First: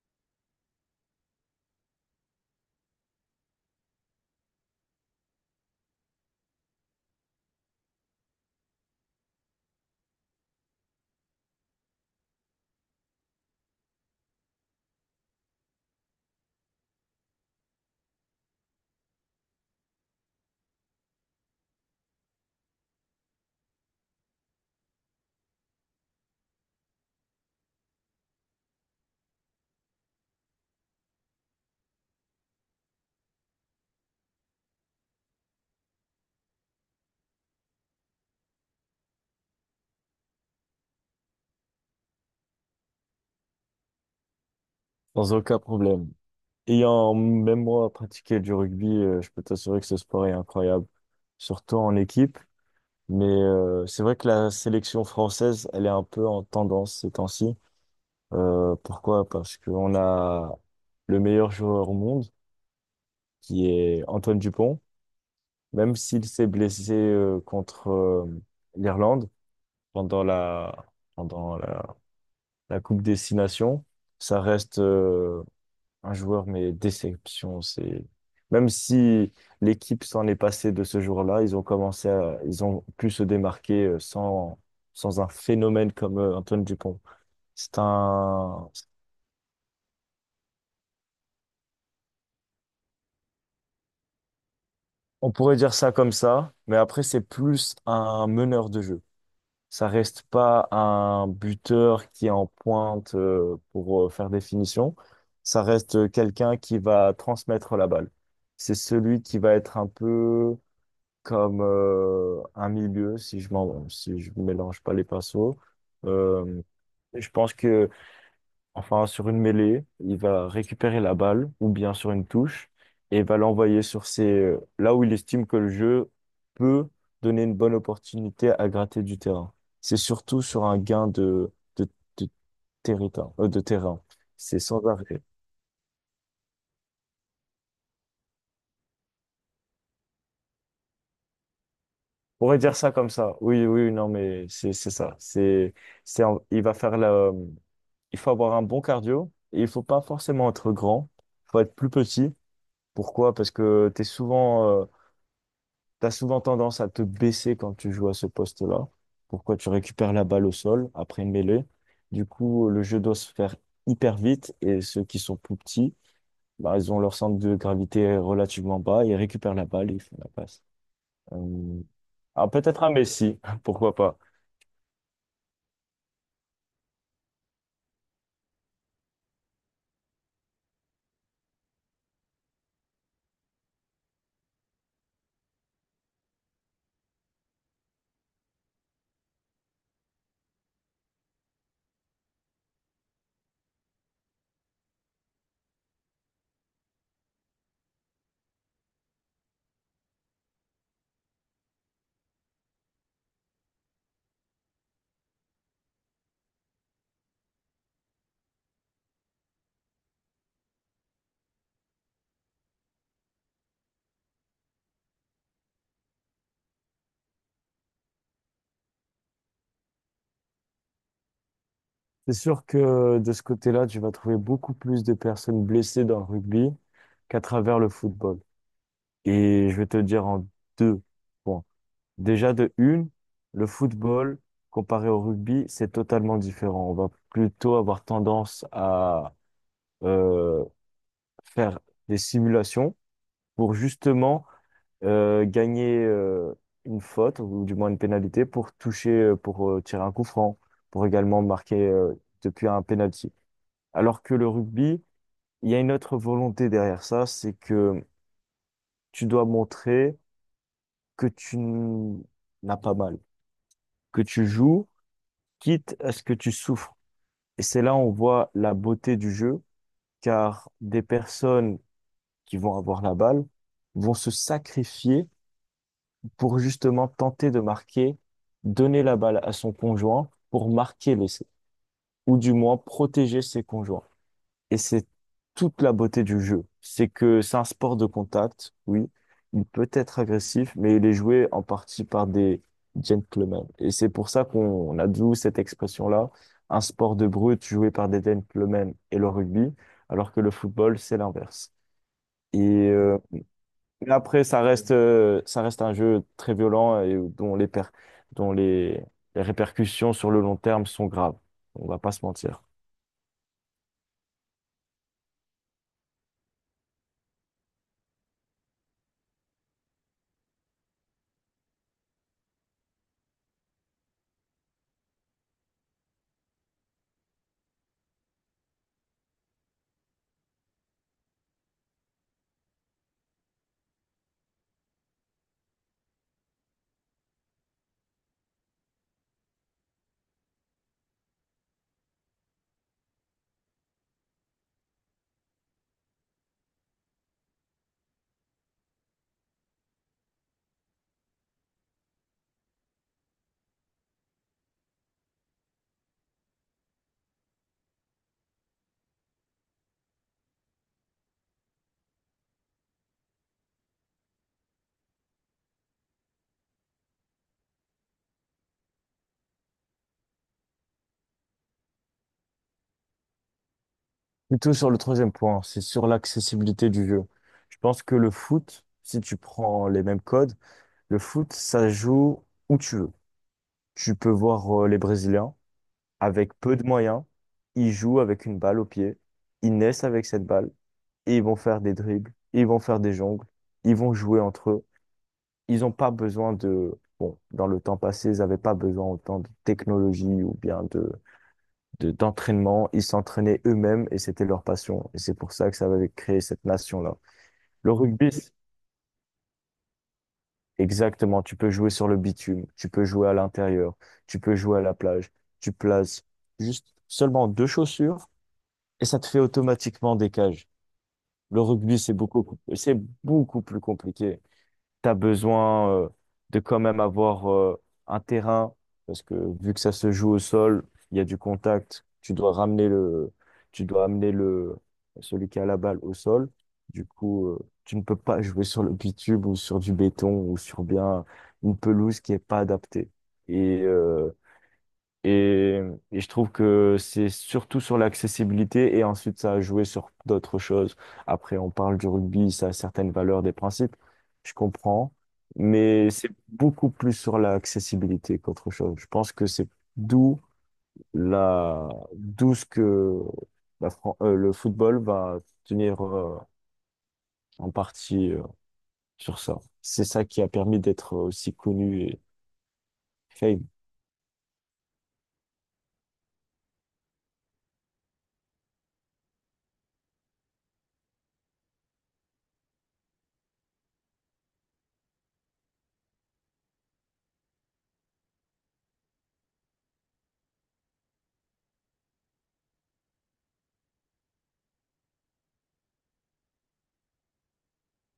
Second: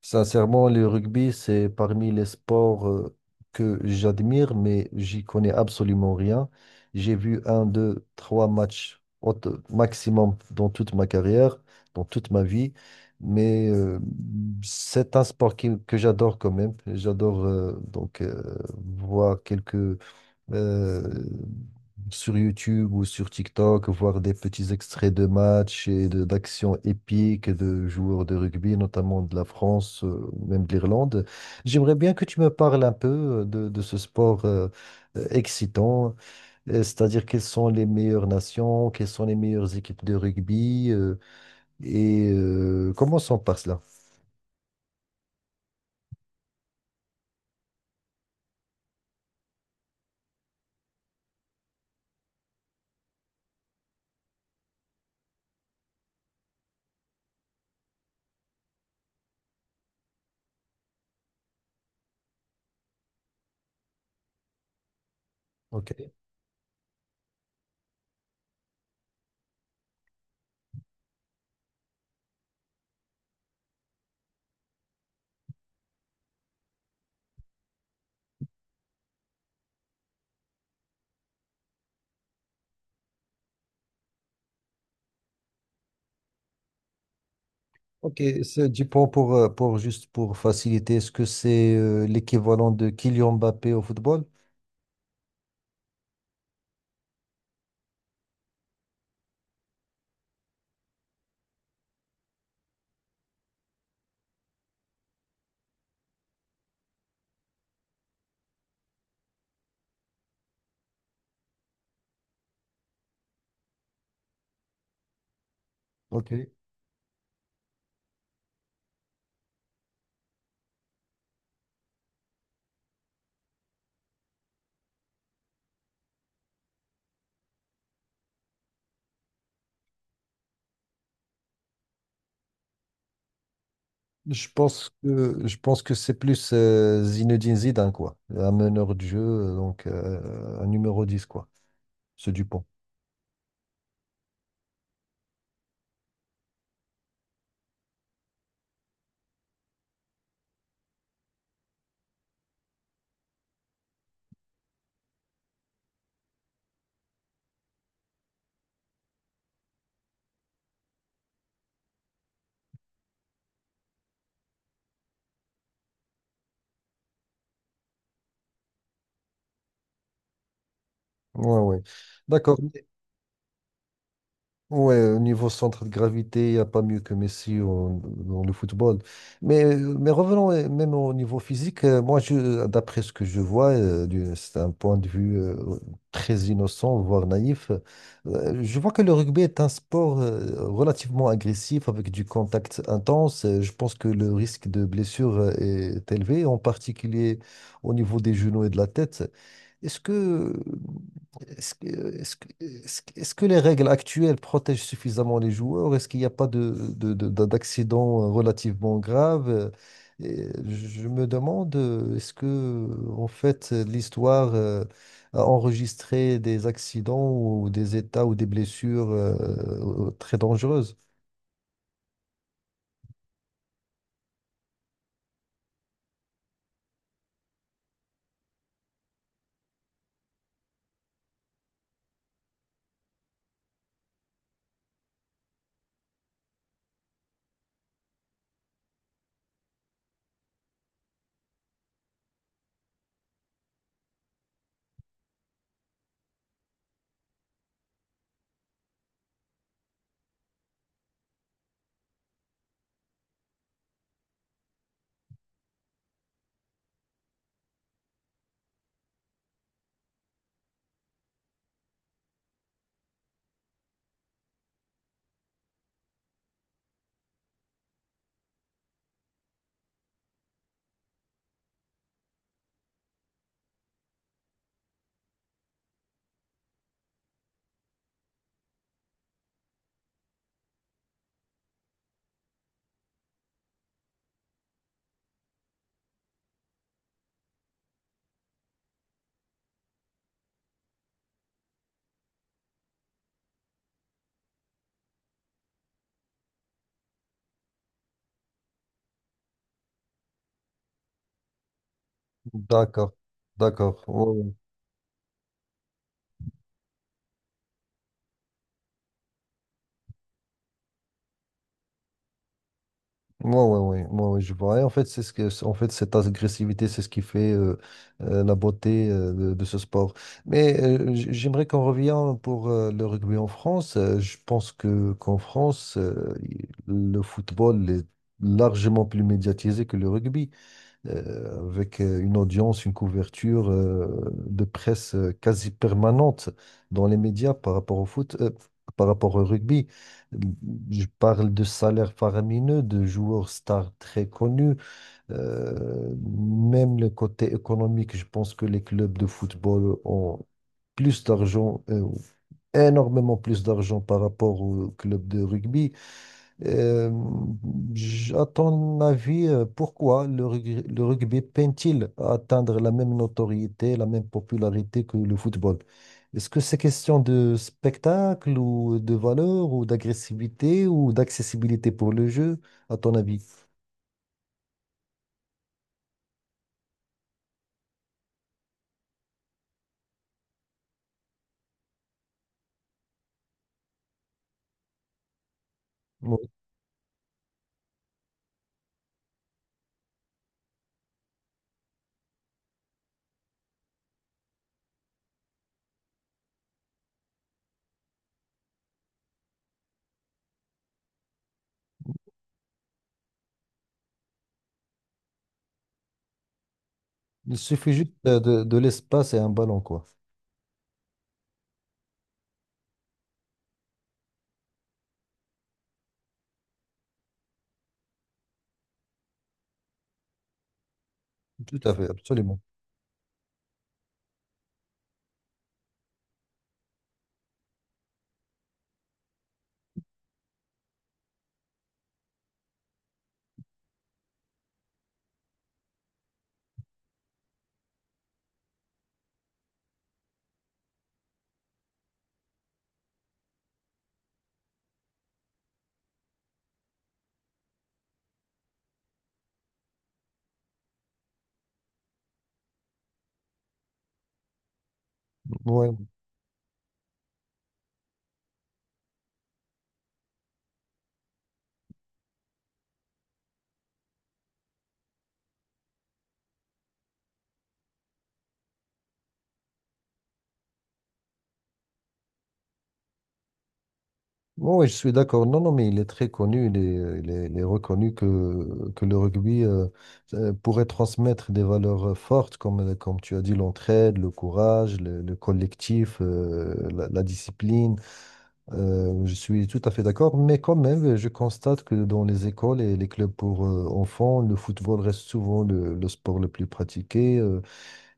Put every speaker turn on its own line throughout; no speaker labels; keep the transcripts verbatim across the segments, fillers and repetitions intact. Sincèrement, le rugby, c'est parmi les sports euh, que j'admire, mais j'y connais absolument rien. J'ai vu un, deux, trois matchs au t- maximum dans toute ma carrière, dans toute ma vie. Mais euh, c'est un sport qui- que j'adore quand même. J'adore euh, donc euh, voir quelques euh, sur YouTube ou sur TikTok, voir des petits extraits de matchs et de- d'actions épiques de joueurs de rugby, notamment de la France, euh, même de l'Irlande. J'aimerais bien que tu me parles un peu euh, de, de ce sport euh, euh, excitant, euh, c'est-à-dire quelles sont les meilleures nations, quelles sont les meilleures équipes de rugby euh, et euh, commençons par cela.
Sans aucun problème. Ayant même moi pratiqué du rugby, euh, je peux t'assurer que ce sport est incroyable, surtout en équipe. Mais euh, c'est vrai que la sélection française, elle est un peu en tendance ces temps-ci. Euh, pourquoi? Parce qu'on a le meilleur joueur au monde, qui est Antoine Dupont.
Ok,
Même s'il s'est blessé euh, contre euh, l'Irlande pendant la pendant la, la Coupe des Six Nations, ça reste euh, un joueur, mais déception, c'est... Même si l'équipe s'en est passée de ce jour-là, ils ont commencé à... Ils ont pu se démarquer euh, sans, sans un phénomène comme euh, Antoine Dupont. C'est
ok, c'est
un...
du point pour, euh, pour juste pour faciliter, est-ce que c'est euh, l'équivalent de Kylian Mbappé au football?
On pourrait dire ça comme ça, mais après, c'est plus un meneur de jeu. Ça reste pas un buteur qui est en pointe euh, pour euh, faire des finitions. Ça reste euh, quelqu'un qui va transmettre la balle. C'est celui qui va être un peu comme euh, un milieu si je m'en si je mélange pas les pinceaux.
Ok.
Euh, je pense que enfin sur une mêlée, il va récupérer la balle ou bien sur une touche et va l'envoyer sur ses là où il estime que le jeu peut donner une bonne opportunité à gratter du terrain. C'est surtout sur un gain de de, de territoire, euh, de terrain.
Je
C'est sans
pense
arrêt.
que je pense que c'est plus euh, Zinedine Zidane quoi, un meneur de jeu euh, donc euh, un numéro dix quoi, ce
On pourrait
Dupont.
dire ça comme ça. Oui, oui, non, mais c'est c'est ça. C'est c'est en- il va faire la il faut avoir un bon cardio et il faut pas forcément être grand. Il faut être plus petit. Pourquoi? Parce que t'es souvent, euh, t'as souvent tendance à te baisser quand tu joues à ce poste-là. Pourquoi? Tu récupères la balle au sol après une mêlée. Du coup, le jeu doit se faire hyper vite et ceux qui sont plus petits, bah, ils ont leur centre de gravité relativement bas, ils récupèrent la balle et ils font la passe.
Ouais,
Euh,
ouais.
ah,
D'accord.
peut-être un Messi, pourquoi pas?
Ouais, au niveau centre de gravité, il n'y a pas mieux que Messi au- dans le football. Mais, mais revenons euh, même au niveau physique. euh, Moi, je, d'après ce que je vois, euh, du- c'est un point de vue euh, très innocent, voire naïf. euh, Je vois que le rugby est un sport euh, relativement agressif, avec du contact intense. Euh, Je pense que le risque de blessure euh, est élevé, en particulier au niveau des genoux et de la tête. Est-ce que, est-ce que, est-ce que, est-ce que est-ce que les règles actuelles protègent suffisamment les joueurs? Est-ce qu'il n'y a pas de, de- de- de- d'accident relativement grave? Et je me demande, euh, est-ce que, en fait, l'histoire euh, a enregistré des accidents ou des états ou des blessures euh, très dangereuses?
C'est sûr que de ce côté-là, tu vas trouver beaucoup plus de personnes blessées dans le rugby qu'à travers le football. Et je vais te le dire en deux points. Déjà de une, le football, comparé au rugby, c'est totalement différent. On va plutôt avoir tendance à euh, faire des simulations pour justement euh, gagner euh, une faute ou du moins une pénalité pour toucher, euh, pour euh, tirer un coup franc, pour également marquer euh, depuis un penalty. Alors que le rugby, il y a une autre volonté derrière ça, c'est que tu dois montrer que tu n- n'as pas mal, que tu joues, quitte à ce que tu souffres. Et c'est là où on voit la beauté du jeu, car des personnes qui vont avoir la balle vont se sacrifier pour justement tenter de marquer, donner la balle à son conjoint pour marquer l'essai, ou du moins protéger ses conjoints. Et c'est toute la beauté du jeu. C'est que c'est un sport de contact, oui. Il peut être agressif, mais il est joué en partie par des gentlemen. Et c'est pour ça qu'on on a d'où cette expression-là, un sport de brut joué par des gentlemen et le rugby, alors que le football, c'est l'inverse. Et
D'accord,
euh,
d'accord.
mais après, ça reste, euh, ça reste un jeu très violent et dont les, per- dont les, les répercussions sur le long terme sont graves. On va pas se mentir.
Ouais, ouais, ouais, ouais, ouais, je vois. Et en fait, c'est ce que, en fait, cette agressivité, c'est ce qui fait euh, euh, la beauté euh, de, de ce sport. Mais euh, j- j'aimerais qu'on revienne pour euh, le rugby en France. Euh, je pense que qu'en France, euh, le football est largement plus médiatisé que le rugby euh, avec euh, une audience, une couverture euh, de presse euh, quasi permanente dans les médias par rapport au foot, euh, par rapport au rugby. Euh, Je parle de salaires faramineux, de joueurs stars très connus, euh, même le côté économique. Je pense que les clubs de football ont plus d'argent, euh, énormément plus d'argent par rapport aux clubs de rugby. Euh, j- à ton avis, euh, pourquoi le rugby, le rugby peine-t-il à atteindre la même notoriété, la même popularité que le football? Est-ce que c'est question de spectacle ou de valeur ou d'agressivité ou d'accessibilité pour le jeu, à ton avis?
Plutôt sur le troisième point, c'est sur l'accessibilité du jeu. Je pense que le foot, si tu prends les mêmes codes, le foot, ça joue où tu veux. Tu peux voir euh, les Brésiliens
Bon,
avec peu de moyens. Ils jouent avec une balle au pied. Ils naissent avec cette balle. Et ils vont faire des dribbles, ils vont faire des jongles, ils vont jouer entre eux. Ils n'ont pas besoin de... Bon, dans le temps passé, ils n'avaient pas besoin autant de technologie ou bien de, de- d'entraînement. Ils s'entraînaient eux-mêmes et c'était leur passion. Et c'est pour ça que ça avait créé cette nation-là.
il
Le
suffit juste
rugby,
euh, de, de l'espace et un ballon, quoi.
exactement, tu peux jouer sur le bitume, tu peux jouer à l'intérieur, tu peux jouer à la plage, tu places juste seulement deux chaussures et ça te fait automatiquement des cages. Le
Tout à
rugby,
fait,
c'est beaucoup,
absolument.
c'est beaucoup plus compliqué. Tu as besoin euh, de quand même avoir euh, un terrain, parce que vu que ça se joue au sol, il y a du contact, tu dois ramener le, tu dois amener le, celui qui a la balle au sol. Du coup, euh, tu ne peux pas jouer sur le bitume ou sur du béton ou sur bien une pelouse qui est pas adaptée. Et, euh, et, et je trouve que c'est surtout sur l'accessibilité et ensuite ça a joué sur d'autres choses. Après, on parle du rugby, ça a certaines valeurs, des principes, je comprends,
Ouais.
mais c'est beaucoup plus sur l'accessibilité qu'autre chose. Je pense que c'est d'où la, d'où ce que la Fran- euh, le football va tenir euh, en partie euh, sur ça. C'est ça qui a permis d'être aussi connu et fame.
Bon, oui, je suis d'accord. Non, non, mais il est très connu, il est, il est- il est reconnu que, que le rugby euh, euh, pourrait transmettre des valeurs euh, fortes, comme, euh, comme tu as dit, l'entraide, le courage, le, le collectif, euh, la, la discipline. Euh, je suis tout à fait d'accord, mais quand même, je constate que dans les écoles et les clubs pour euh, enfants, le football reste souvent le, le sport le plus pratiqué. euh,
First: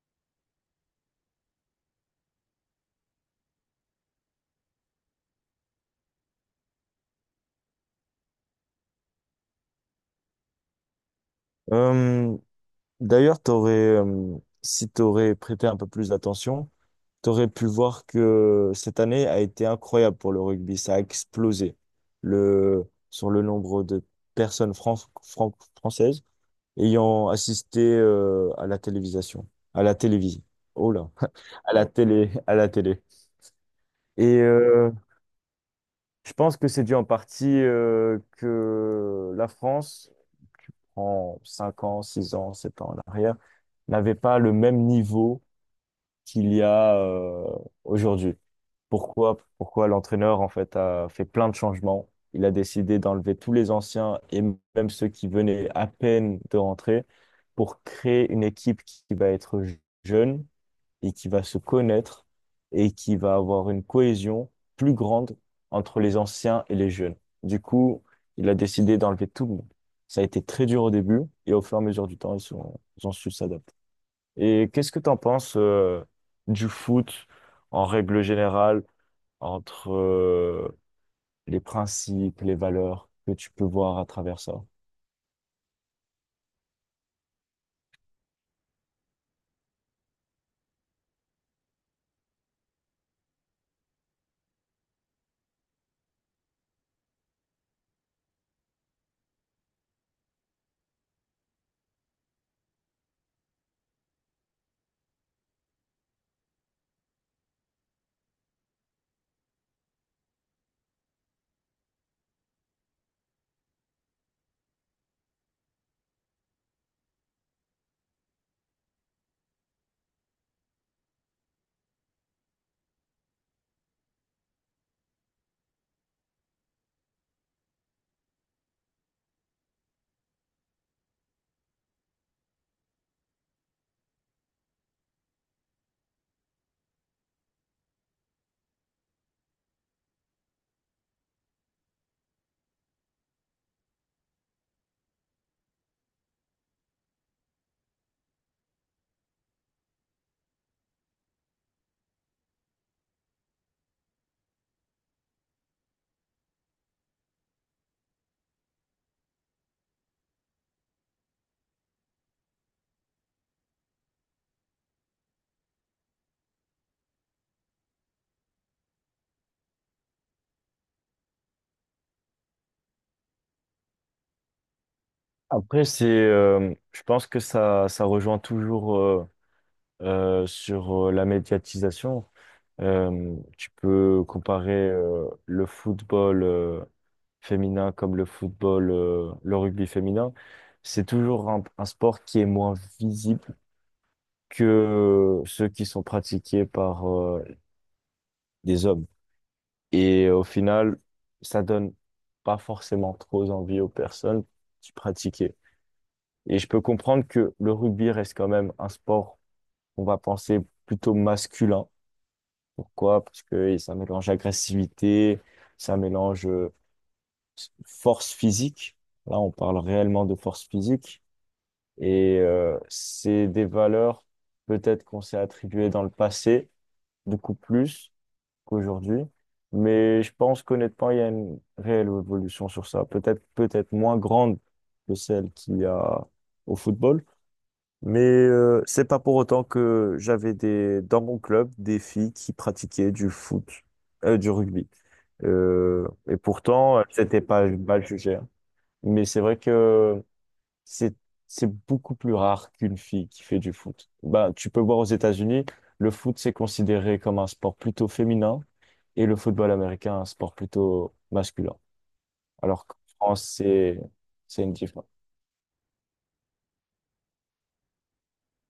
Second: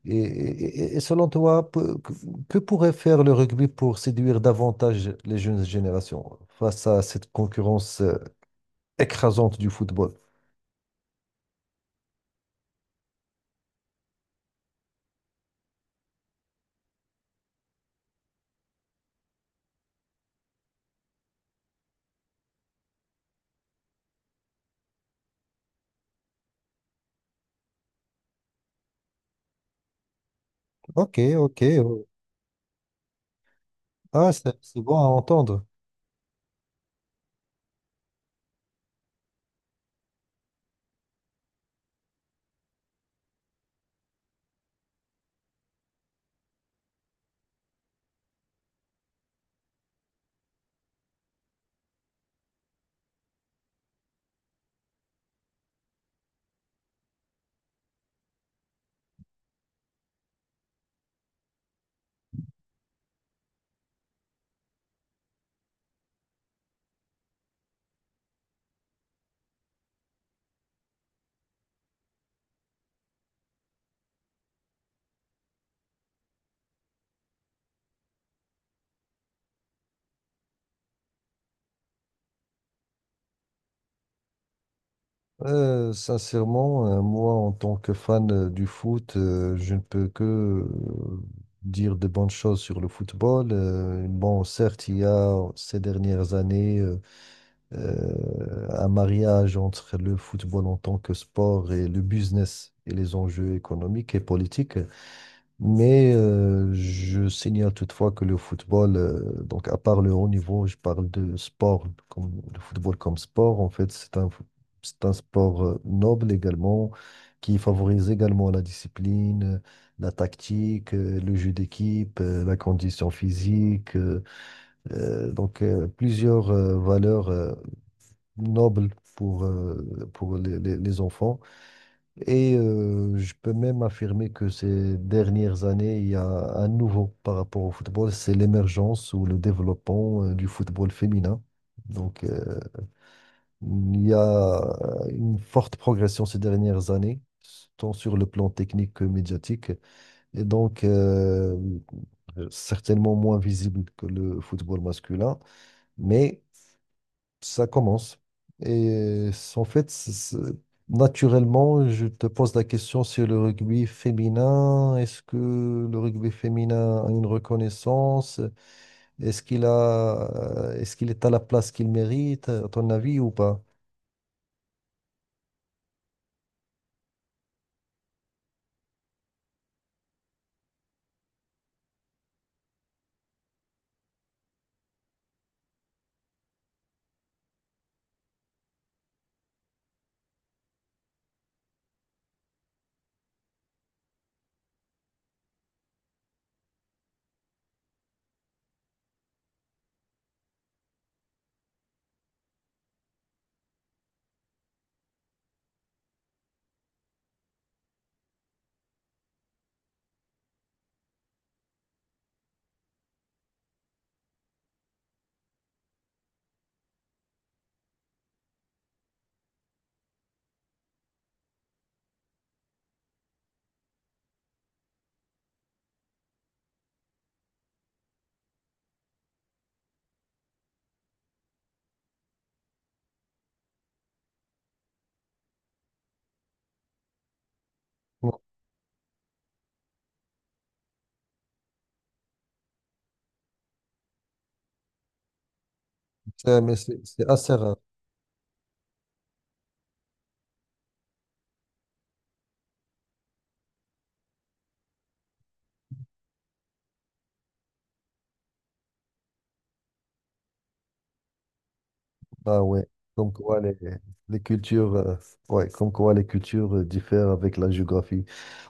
et, et- et selon toi, peu- que, que pourrait faire le rugby pour séduire davantage les jeunes générations face à cette concurrence euh, écrasante du football?
Hum, D'ailleurs, t'aurais, euh, si tu aurais prêté un peu plus d'attention, tu aurais pu voir que cette année a été incroyable pour le rugby. Ça a explosé le, sur le nombre de personnes fran- fran- françaises ayant assisté euh, à la télévision. À la télévision. Oh là!
Ok, ok.
À la
Oh.
télé, à la télé.
Ah,
Et
c'est c'est
euh,
bon à entendre.
je pense que c'est dû en partie euh, que la France, en cinq ans, six ans, sept ans en arrière, n'avait pas le même niveau qu'il y a euh, aujourd'hui. Pourquoi, pourquoi l'entraîneur en fait a fait plein de changements. Il a décidé d'enlever tous les anciens et même ceux qui venaient à peine de rentrer pour créer une équipe qui va être jeune et qui va se connaître et qui va avoir une cohésion plus grande entre les anciens et les jeunes. Du coup, il a décidé d'enlever tout le monde. Ça a été très dur au début et au fur et à mesure du temps, ils sont, ils ont su s'adapter. Et qu'est-ce que tu en penses euh, du foot en règle générale, entre euh, les principes, les valeurs que tu peux voir à travers ça?
Euh, sincèrement, euh, moi, en tant que fan euh, du foot, euh, je ne peux que euh, dire de bonnes choses sur le football. Euh, bon, certes, il y a ces dernières années euh, euh, un mariage entre le football en tant que sport et le business et les enjeux économiques et politiques. Mais euh, je signale toutefois que le football, euh, donc à part le haut niveau, je parle de sport, comme, le football comme sport, en fait, c'est un, c'est un sport euh, noble également, qui favorise également la discipline. La tactique, euh, le jeu d'équipe, euh, la condition physique, euh, euh, donc euh, plusieurs euh, valeurs euh, noble pour, euh, pour les, les- les enfants. Et euh, je peux même affirmer que ces dernières années, il y a un nouveau par rapport au football, c'est l'émergence ou le développement euh, du football féminin. Donc, euh, il y a une forte progression ces dernières années, tant sur le plan technique que médiatique, et donc euh, certainement moins visible que le football masculin, mais Ça commence. Et c'est- en fait, c'est- c'est- naturellement, je te pose la question sur le rugby féminin. Est-ce que le rugby féminin a une reconnaissance? Est-ce qu'il a, euh, est-ce qu'il est à la place qu'il mérite, à ton avis, ou pas?
Après, c'est, euh, je pense que ça, ça rejoint toujours. euh, euh, sur euh, la médiatisation. Euh, tu peux comparer euh, le football euh, féminin comme le football, euh, le rugby féminin. C'est toujours un, un sport qui est moins visible que ceux qui sont pratiqués par euh, des hommes. Et au final, ça donne pas forcément trop envie aux personnes qui pratiquaient. Et je peux comprendre que le rugby reste quand même un sport qu'on va penser plutôt masculin. Pourquoi? Parce que ça mélange agressivité, ça mélange euh, force physique. Là, on parle réellement de force physique. Et euh, c'est des valeurs peut-être qu'on s'est attribuées dans le passé, beaucoup plus qu'aujourd'hui. Mais je pense qu'honnêtement, il y a une réelle évolution sur ça. Peut-être, peut-être moins grande que celle qu'il y a au football mais
Non,
euh, c'est pas pour autant que j'avais des dans mon club des filles qui pratiquaient du foot, euh, du rugby. Euh, et
c'est mais c'est-
pourtant,
c'est
c'était
assez
pas
rare.
mal jugé, hein. Mais c'est vrai que c'est c'est beaucoup plus rare qu'une fille qui fait du foot. Ben, tu peux voir aux États-Unis, le foot c'est considéré comme un sport plutôt féminin et le football américain un sport plutôt masculin.
Ah ouais.
Alors qu'en
Comme
France,
quoi les,
c'est
les
c'est une
cultures,
différence.
euh, Ouais, comme quoi les cultures euh, diffèrent avec la géographie.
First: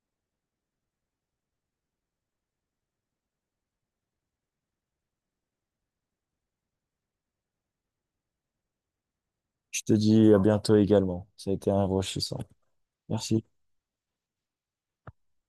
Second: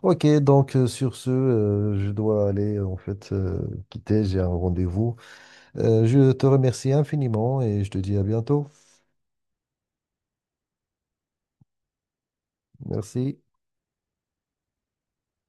Ok, donc euh, sur ce, euh, je dois aller en fait euh, quitter, j'ai un rendez-vous. Euh, je te remercie infiniment et je te dis à bientôt.
Je te dis à bientôt également. Ça a été enrichissant.
Merci.
Merci.